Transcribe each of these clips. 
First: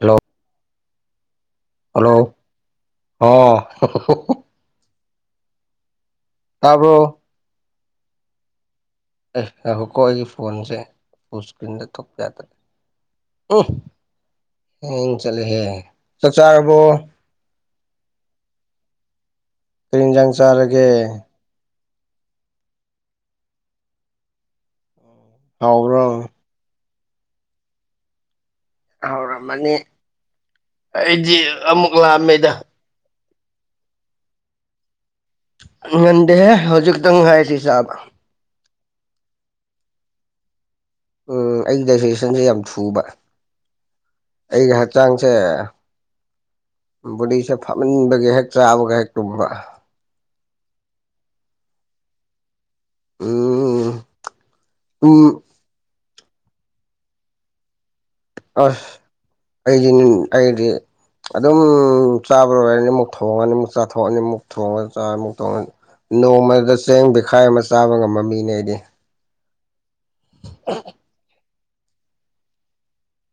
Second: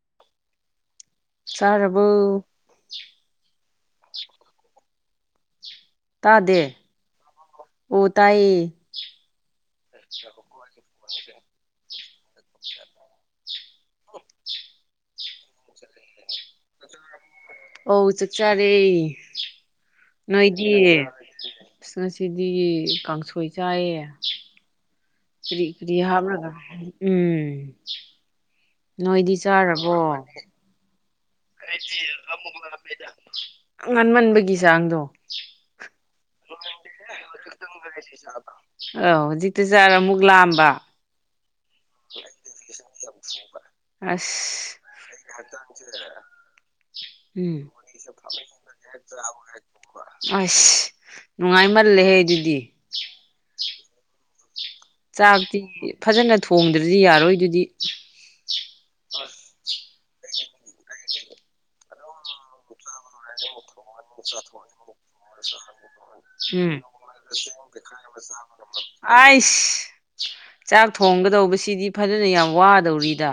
hello hello ꯆꯥꯔꯕꯣ ꯍꯥꯎ ꯇꯥꯗꯦ ꯇꯥꯕ꯭ꯔꯣ ꯑꯣ ꯇꯥꯏꯌꯦ ꯑꯦ ꯉꯏꯈꯣꯀꯣ ꯑꯩꯒꯤ ꯐꯣꯟꯁꯦ ꯐꫭꯟ ꯏꯁꯀ꯭ꯔꯤꯟꯗ ꯊꯣꯛꯄ ꯌꯥꯗ꯭ꯔꯦ ꯎꯝ ꯍꯦꯟꯆꯠꯂꯦꯍꯦ ꯆꯥꯛ ꯆꯥꯔꯕꯣ ꯑꯣ ꯆꯥꯛ ꯆꯥꯔꯦ ꯀꯔꯤ ꯏꯟꯖꯥꯡ ꯅꯣꯏꯗꯤ ꯆꯥꯔꯒꯦ ꯑꯁ ꯉꯁꯤꯗꯤ ꯀꯥꯡꯁꯣꯏ ꯆꯥꯏꯌꯦ ꯀꯔꯤ ꯀꯔꯤ ꯍꯥꯎꯕ꯭ꯔꯣ ꯍꯞꯔꯒꯥ ꯎꯝ ꯅꯣꯏꯗꯤ ꯍꯥꯎꯔꯝꯃꯅꯤ ꯆꯥꯔꯕꯣ ꯑꯩꯗꯤ ꯑꯃꯨꯛ ꯂꯝꯃꯦꯗ ꯉꯟꯃꯟꯕꯒꯤ ꯆꯥꯡꯗꯣ ꯉꯟꯗꯦꯍꯦ ꯍꯧꯖꯤꯛꯇꯪ ꯉꯥꯏꯔꯤ ꯆꯥꯕꯥ [inaudible] ꯑꯥꯎ ꯍꯧꯖꯤꯛꯇ ꯆꯥꯔ ꯑꯃꯨꯛ ꯂꯥꯝꯕ ꯎꯝ ꯑꯩꯒꯤ ꯗꯥꯁꯖꯦꯁꯟꯁꯦ ꯌꯥꯝ ꯊꯨꯕ ꯑꯩꯒꯤ ꯑꯁ ꯕꯨꯗꯤꯁꯦ ꯎꯝ ꯐꯃꯟꯕꯒꯤ ꯍꯦꯛ ꯆꯥꯕꯒ ꯍꯦꯛ ꯇꯨꯝꯕ ꯑꯁ ꯅꯨꯡꯉꯥꯏꯃꯜꯂꯦꯍꯦ ꯑꯗꯨꯗꯤ ꯎꯝ [unintelligible] ꯎꯝ ꯆꯥꯛꯇꯤ ꯐꯖꯅ ꯊꯣꯡꯗ꯭ꯔꯗꯤ ꯌꯥꯔꯣꯏ ꯑꯗꯨꯗꯤ ꯑꯁ ꯑꯩꯗꯤ ꯑꯩꯗꯤ ꯑꯗꯨꯝ ꯆꯥꯕꯔꯣꯏꯔꯗꯤ ꯑꯃꯨꯛ ꯊꯣꯡꯉꯅꯤꯃꯨꯛ ꯆꯥꯊꯣꯛꯑꯅꯤꯃꯨꯛ ꯊꯣꯡꯉꯒ ꯆꯥꯔ ꯑꯃꯨꯛ ꯊꯣꯡꯉꯅꯤ ꯅꯣꯡꯃꯗ ꯎꯝ ꯆꯦꯡ ꯕꯦꯈꯥꯏ ꯑꯃ ꯆꯥꯕ ꯉꯝꯕ ꯃꯤꯅꯦ ꯑꯩꯗꯤ ꯑꯩꯁ ꯆꯥꯛ ꯊꯣꯡꯒꯗꯧꯕꯁꯤꯗꯤ ꯐꯖꯅ ꯌꯥꯝ ꯋꯥꯗꯧꯔꯤꯗ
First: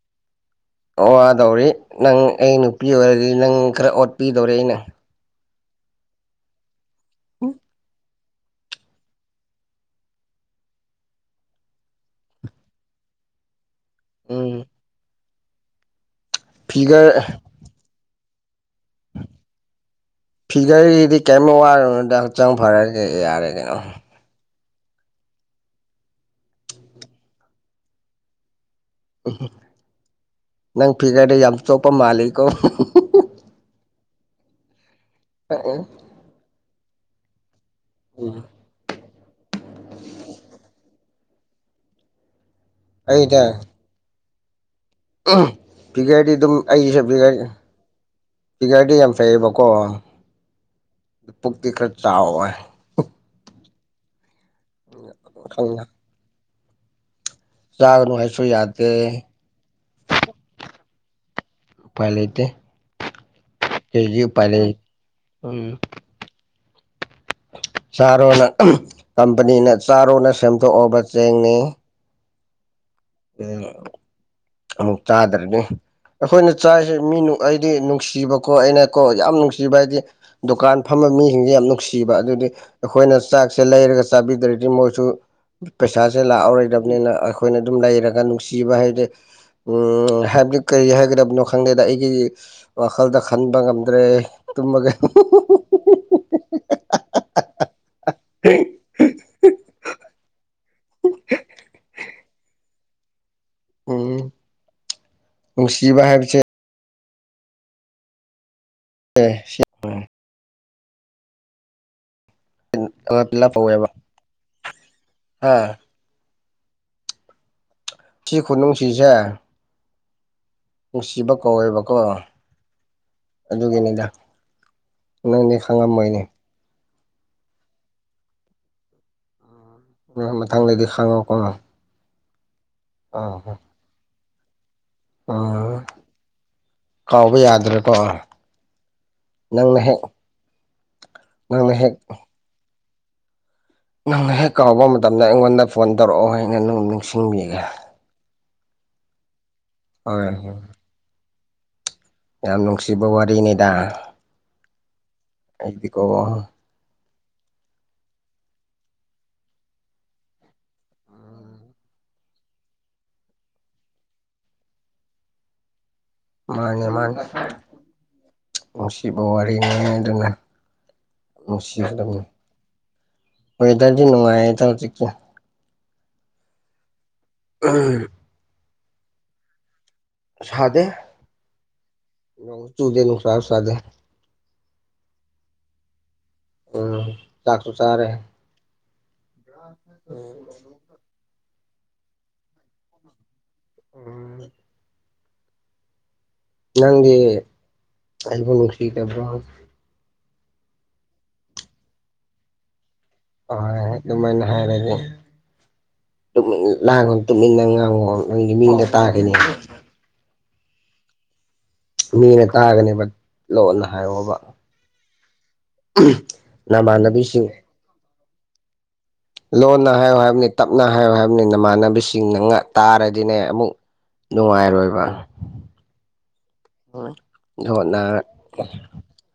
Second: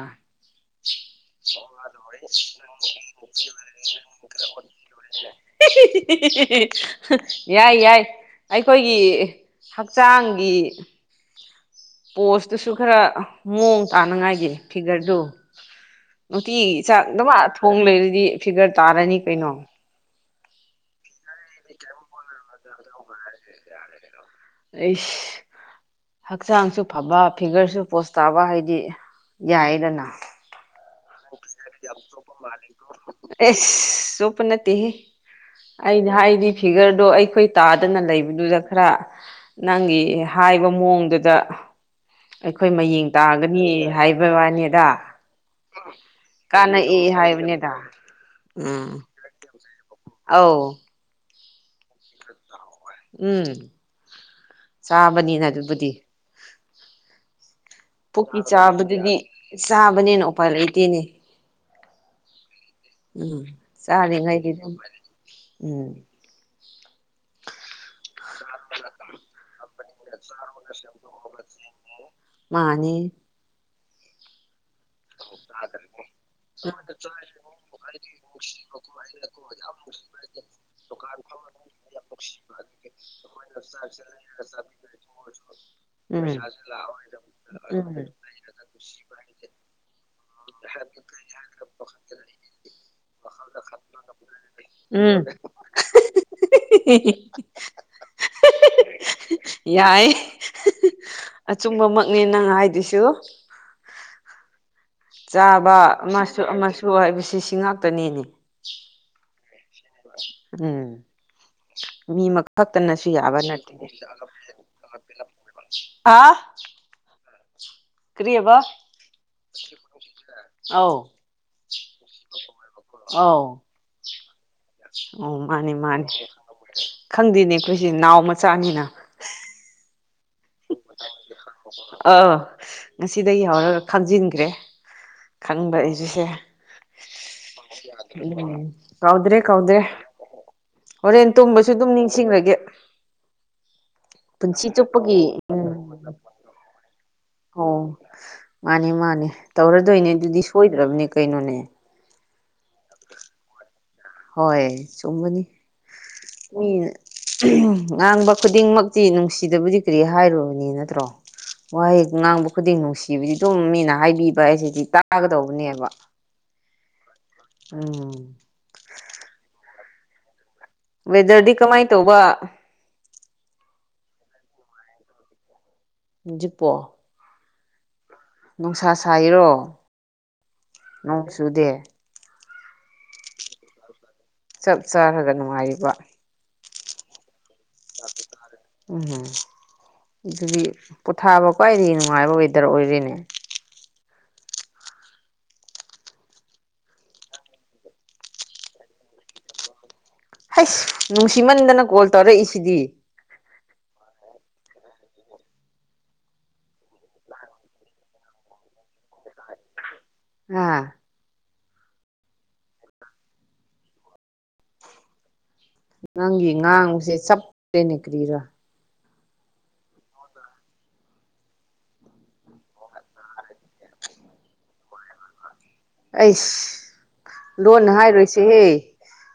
ꯋꯥꯗꯧꯔꯤ ꯅꯪ ꯑꯩ ꯅꯨꯄꯤ ꯑꯣꯏꯔꯗꯤ ꯅꯪ ꯈꯔ ꯑꯣꯠꯄꯤꯗꯧꯔꯤ ꯑꯩꯅ ꯌꯥꯏ ꯌꯥꯏ ꯑꯩꯈꯣꯏꯒꯤ ꯍꯛꯆꯥꯡꯒꯤ ꯄꯣꯁꯇꯨꯁꯨ ꯈꯔ ꯃꯑꯣꯡ ꯇꯥꯅꯉꯥꯏꯒꯤ ꯎꯝ ꯐꯤꯒꯔꯗꯨ ꯅꯨꯡꯇꯤꯒꯤ ꯆꯥꯛ ꯐꯤꯒꯔ ꯑꯗꯨꯃ ꯊꯣꯡ ꯂꯩꯔꯗꯤ ꯐꯤꯒꯔ ꯇꯥꯔꯅꯤ ꯀꯩꯅꯣ ꯐꯤꯒꯔꯒꯤꯗꯤ ꯀꯔꯤꯝ ꯋꯥꯔꫭꯔꯅꯨꯗ ꯍꯛꯆꯥꯡ ꯐꯔꯗꯤ ꯌꯥꯔꯦ ꯀꯩꯅꯣ ꯑꯩꯁ ꯍꯛꯆꯥꯡꯁꯨ ꯐꯕ ꯐꯤꯒꯔꯁꯨ ꯄꯣꯁ ꯇꯥꯕ ꯍꯥꯏꯗꯤ ꯌꯥꯏꯗꯅꯥ ꯅꯪ ꯐꯤꯒꯔꯗ ꯌꯥꯝ ꯆꯣꯞꯄ ꯃꯥꯟꯂꯤꯀꫭ ꯑꯦꯁ ꯆꯣꯄ ꯅꯠꯇꯦꯍ‌ꯦ ꯑꯩꯅ ꯍꯥꯏꯗꯤ ꯐꯤꯒꯔꯗꯣ ꯑꯩꯈꯣꯏ ꯇꯥꯗꯅ ꯂꯩꯕꯗꯨꯗ ꯈꯔ ꯅꯪꯒꯤ ꯍꯥꯏꯕ ꯃꯑꯣꯡꯗꯨꯗ ꯑꯩꯈꯣꯏ ꯃꯌꯦꯡ ꯑꯩꯗ ꯇꯥꯒꯅꯤ ꯍꯥꯏꯕ ꯋꯥꯅꯤꯗ ꯐꯤꯒꯔꯗꯤ ꯑꯗꯨꯝ ꯑꯩꯒꯤꯁꯦ ꯀꯥꯟꯅꯩ ꯐꯤꯒꯔ ꯍꯥꯏꯕꯅꯤꯗ ꯐꯤꯒꯔꯗꯤ ꯎꯝ ꯌꯥꯝ ꯐꯩꯌꯦꯕꯀꯣ ꯑꯧ ꯄꯨꯛꯇꯤ ꯈꯔ ꯆꯥꯎꯋꯦ ꯎꯝ ꯆꯥꯕꯅꯤꯅ ꯈꯪꯗꯦ ꯑꯗꯨꯕꯨꯗꯤ ꯆꯥꯒꯅꯨ ꯄꯨꯛ ꯀꯤ ꯍꯥꯏꯁꯨ ꯆꯥꯕꯗꯨꯗꯤ ꯌꯥꯗꯦ ꯆꯥꯕꯅꯤꯅ ꯎꯄꯥꯏ ꯂꯩꯇꯦꯅꯦ ꯎꯄꯥꯏ ꯂꯩꯇꯦ ꯎꯝ ꯀꯩꯒꯤ ꯎꯄꯥꯏ ꯆꯥꯔꯤꯉꯩꯗꯤ ꯂꯩ ꯑꯗꯨ ꯎꯝ [unintelligible] ꯆꯥꯔꯣꯅ ꯀꯝꯄꯅꯤꯅ ꯆꯥꯔꯣꯅ ꯁꯦꯝꯗꯣꯛꯑꯕ ꯆꯦꯡꯅꯤ ꯃꯥꯟꯅꯤ ꯎ ꯑꯣ [unintelligible] ꯆꯥꯗ꯭ꯔꯅꯤ ꯑꯩꯈꯣꯏꯅ ꯆꯥꯔꯤꯁꯦ ꯃꯤ ꯑꯩꯗꯤ ꯅꯨꯡꯁꯤꯕꯀꯣ ꯑꯩꯅꯀꯣ ꯌꯥꯝ ꯅꯨꯡꯁꯤꯕ ꯍꯥꯏꯗꯤ ꯗꯨꯀꯥꯟ ꯐꯝꯕ ꯃꯤꯁꯤꯡꯁꯦ ꯌꯥꯝ ꯅꯨꯡꯁꯤꯕ ꯑꯗꯨꯗꯤ ꯑꯩꯈꯣꯏꯅ ꯆꯥꯛꯁꯦ ꯂꯩꯔꯒ ꯆꯥꯕꯤꯗ꯭ꯔꯗꯤ ꯃꯣꯏꯁꯨ ꯄꯩꯁꯥꯁꯦ ꯎꯝ ꯂꯥꯛꯑꯔꯣꯏꯗꯕꯅꯤꯅ ꯑꯩꯈꯣꯏꯅ ꯑꯗꯨꯝ ꯂꯩꯔꯒ ꯅꯨꯡꯁꯤꯕ ꯍꯥꯏꯗꯤ ꯎꯝ ꯍꯥꯏꯕꯗꯤ ꯀꯔꯤ ꯍꯥꯏꯒꯗꯕꯅꯣ ꯈꯪꯗꯦꯗ ꯑꯩꯒꯤ ꯋꯥꯈꯜꯗ ꯈꯟꯕ ꯉꯝꯗ꯭ꯔꯦ ꯇꯨꯝꯃꯒꯦ ꯎꯝ [unintelligible] ꯌꯥꯏ ꯑꯆꯨꯝꯕꯃꯛꯅꯦ ꯅꯪ ꯍꯥꯏꯗꯨꯁꯨ ꯎꯝ ꯆꯥꯕ ꯅꯨꯡꯁꯤꯕ ꯍꯥꯏꯕꯁꯦ ꯑꯃꯁꯨ ꯑꯃꯁꯨ ꯍꯥꯏꯕꯁꯤ ꯁꯤ ꯉꯥꯛꯇꯅꯤꯅꯦ ꯑꯦ ꯁꯤ [unintelligible] ꯎꯝ ꯃꯤꯃ ꯈꯛꯇꯅꯁꯨ ꯌꯥꯕ ꯄꯨꯂꯞ ꯅꯠꯇꯦ ꯀꯧꯋꯦꯕ ꯑꯥ ꯍꯥꯎ ꯁꯤ ꯀꯔꯤꯏꯕ ꯈꯨꯅꯨꯡꯁꯤꯁꯦ ꯅꯨꯡꯁꯤꯕ ꯀꯧꯋꯦꯕꯀꯣ ꯑꯧ ꯑꯗꯨꯒꯤꯅꯤꯗ ꯑꯧ ꯅꯪꯗꯤ ꯃꯥꯅꯤ ꯃꯥꯅꯤ ꯈꯪꯉꯝꯃꫭꯏꯅꯦ ꯈꯪꯗꯦꯅꯦ ꯑꯩꯈꯣꯏꯁꯦ ꯅꯥꯎ ꯃꯆꯥꯅꯤꯅ [unintelligible] ꯃꯊꯪꯗꯗꯤ ꯍꯪꯉꯣꯀꯣ ꯑꯥꯎ ꯉꯁꯤꯗꯒꯤ ꯍꯧꯔꯒ ꯈꯪꯖꯤꯟꯈ꯭ꯔꯦ ꯈꯪꯕ ꯑꯥ ꯑꯩꯁꯤꯁꯦ ꯀꯥꯎꯕ ꯌꯥꯗ꯭ꯔꯦꯀꯣ ꯎꯝ ꯀꯧꯗ꯭ꯔꯦ ꯀꯧꯗ꯭ꯔꯦ ꯅꯪꯅ ꯍꯦꯛ ꯍꯣꯔꯦꯟ ꯇꯨꯝꯕꯁꯨ ꯅꯪꯅ ꯑꯗꯨꯝ ꯍꯦꯛ ꯅꯤꯡꯁꯤꯡꯂꯒꯦ ꯅꯪ ꯍꯦꯛ ꯄꯨꯟꯁꯤ ꯀꯥꯎꯕ ꯆꯨꯞꯄꯒꯤ ꯃꯇꯝꯗ ꯑꯩꯉꯣꯟꯗ ꯐꯣꯟ ꯎꯝ ꯇꯧꯔꯛꯑꯣ ꯑꯩꯅ ꯅꯪꯕꯨ ꯅꯤꯡꯁꯤꯡꯕꯤꯒꯦ ꯑꯣ ꯃꯥꯅꯦ ꯃꯥꯅꯦ ꯇꯧꯔꯗꯣꯏꯅꯦ ꯍꯣꯏ ꯑꯗꯨꯗꯤ ꯍꯣꯏ ꯁꯣꯏꯗ꯭ꯔꯕꯅꯦ ꯀꯩꯅꯣꯅꯦ ꯌꯥꯝ ꯅꯨꯡꯁꯤꯕ ꯋꯥꯔꯤꯅꯦꯗꯥ ꯍꯣꯏ ꯆꯨꯝꯕꯅꯤ ꯃꯤ ꯉꯥꯡꯕ ꯈꯨꯗꯤꯡꯃꯛꯇꯤ ꯅꯨꯡꯁꯤꯗꯕꯗꯤ ꯀꯔꯤ ꯍꯥꯏꯔꯨꯅꯤ ꯅꯠꯇ꯭ꯔꯣ ꯋꯥꯍꯩ ꯉꯥꯡꯕ ꯈꯨꯗꯤꯡ ꯅꯨꯡꯁꯤꯕꯗꯤ ꯑꯗꯨꯝ ꯃꯤꯅ ꯍꯥꯏꯕꯤꯕ ꯍꯥꯏꯁꯤꯗꯤ ꯇꯥꯒꯗꯧꯕꯅꯦꯕ ꯃꯥꯅꯦ ꯃꯥꯅꯦ ꯎꯝ ꯅꯨꯡꯁꯤꯕ ꯋꯥꯔꯤꯅꯦ ꯑꯗꯨꯅ ꯋꯦꯗꯔꯗꯤ ꯀꯃꯥꯏ ꯇꯧꯕ ꯅꯨꯡꯁꯤꯒꯗꯧꯅꯦ ꯋꯦꯗꯔꯗꯤ ꯅꯨꯡꯉꯥꯏꯌꯦꯗ ꯍꯧꯖꯤꯛꯇꯤ ꯍꯧꯖꯤꯛꯄꯣ ꯎꯝ ꯅꯨꯡꯁꯥ ꯁꯥꯏꯔꯣ ꯁꯥꯗꯦ ꯅꯣꯡ ꯆꯨꯗꯦ ꯅꯣꯡꯁꯨ ꯆꯨꯗꯦ ꯅꯨꯡꯁꯥꯁꯨ ꯁꯥꯗꯦ ꯆꯞ ꯆꯥꯔꯒ ꯅꯨꯡꯉꯥꯏꯔꯤꯕ ꯎꯝ ꯆꯥꯛꯁꯨ ꯆꯥꯔꯦ ꯎꯝ ꯑꯗꯨꯗꯤ ꯄꯣꯊꯥꯕ ꯈ꯭ꯋꯥꯏꯗꯤ ꯅꯨꯡꯉꯥꯏꯕ ꯋꯦꯗꯔ ꯑꯣꯏꯔꯦꯅꯦ ꯎꯝ ꯅꯪꯗꯤ ꯑꯩꯕꯨ ꯅꯨꯡꯁꯤꯗꯕ꯭ꯔꯣ ꯍꯩꯁ ꯅꯨꯡꯁꯤꯃꯟꯗꯅ ꯀꯣꯜ ꯇꯧꯔꯛꯏꯁꯤꯗꯤ ꯍꯣꯏ ꯑꯗꯨꯃꯥꯏꯅ ꯍꯥꯏꯔꯗꯤ ꯇꯨꯃꯤꯟ ꯂꯥꯡꯉꯣ ꯇꯨꯃꯤꯟꯅ ꯉꯥꯡꯉꯣꯟ ꯅꯪꯒꯤ ꯃꯤꯅ ꯇꯥꯈꯤꯅꯤ ꯍꯥ ꯃꯤꯅ ꯇꯥꯒꯅꯦꯕ ꯂꯣꯟꯅ ꯍꯥꯏꯌꯣꯕ ꯅꯪꯒꯤ ꯉꯥꯡꯕꯁꯦ ꯅꯃꯥꯟꯅꯕꯤꯁꯤꯡ ꯆꯞꯄꯦꯅꯦ ꯀ꯭ꯔꯤꯔꯥ ꯂꯣꯟꯅ ꯍꯥꯏꯌꯨ ꯍꯥꯏꯕꯅꯦ ꯇꯞꯅ ꯍꯥꯏꯌꯨ ꯍꯥꯏꯕꯅꯦ ꯅꯃꯥꯟꯅꯕꯤꯁꯤꯡꯅ ꯇꯥꯔꯗꯤꯅꯦ ꯑꯃꯨꯛ ꯅꯨꯡꯉꯥꯏꯔꯣꯏꯕ ꯑꯩꯁ ꯂꯣꯟꯅ ꯍꯣꯠꯅ ꯍꯥꯏꯔꯣꯏꯁꯦꯍꯦ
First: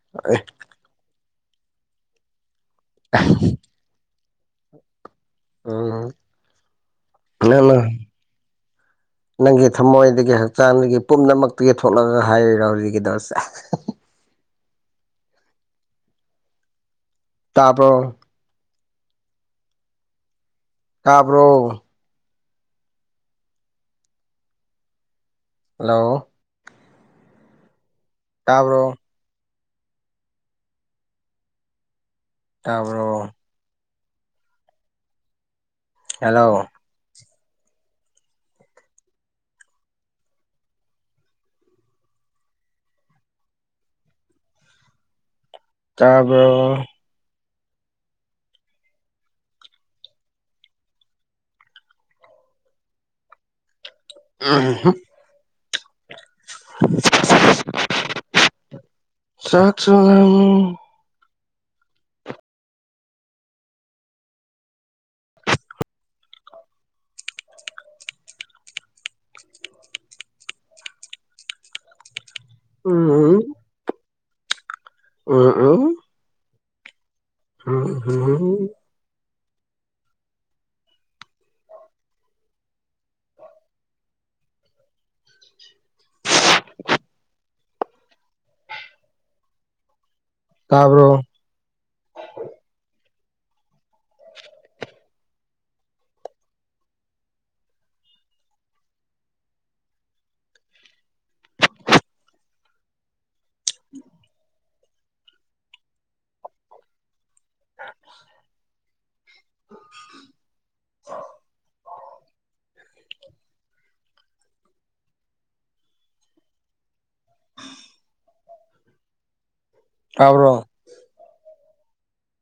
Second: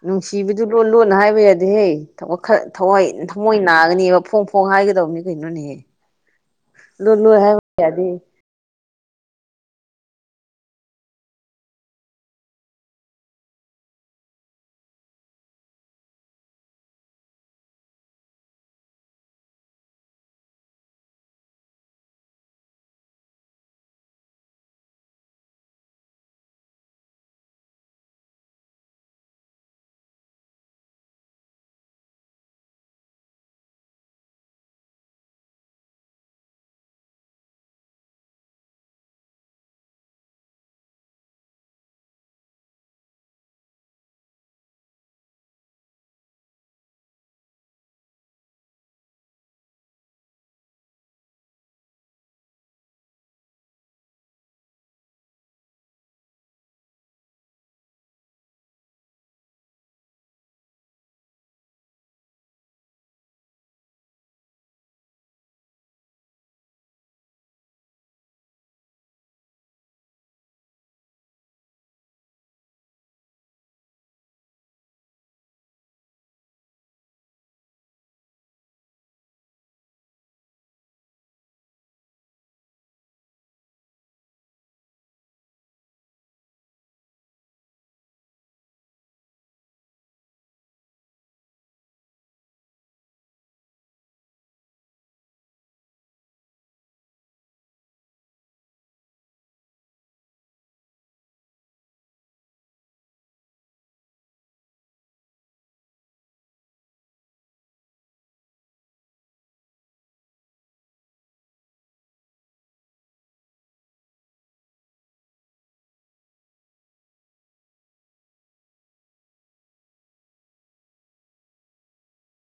ꯅꯨꯡꯁꯤꯕꯗꯨ ꯂꯣꯟ ꯂꯣꯟ ꯍꯥꯏꯕ ꯌꯥꯗꯦꯍ ꯊꯋꯥꯏ ꯊꯃꯣꯏ ꯅꯥꯒꯅꯦꯕ ꯐꯣꯡ ꯐꯣꯡ ꯍꯥꯏꯒꯗꯕꯅꯤ ꯀꯩꯅꯣꯅꯤ ꯎꯝ ꯂꯣꯅꯨ ꯑꯦ ꯅꯪꯅ ꯀꯗꯤ [unintelligible] ꯅꯪꯒꯤ ꯊꯃꯣꯏꯗꯒꯤ ꯍꯛꯆꯥꯡꯗꯒꯤ ꯄꯨꯝꯅꯃꯛꯇꯒꯤ ꯊꯣꯛꯂꯛꯑꯒ ꯍꯥꯏꯔꯤꯔꯣ ꯍꯧꯖꯤꯛꯒꯤꯗꯣꯁꯦ ꯇꯥꯄ ꯇꯥꯕ꯭ꯔꯣ ꯍꯜꯂꯣ ꯇꯥꯄꯣ ꯇꯥꯔꯕꯔꯣ ꯍꯜꯂꯣ ꯇꯥꯔ꯭ꯕꯣ ꯎꯝ ꯍꯝ ꯆꯥꯛ ꯆꯥꯔꯕꯣ ꯎꯝ ꯎꯝ ꯎꯝ ꯎꯝ ꯇꯥꯕ꯭ꯔꯣ [unintelligible] [unintelligible] ꯇꯕ꯭ꯔꯣ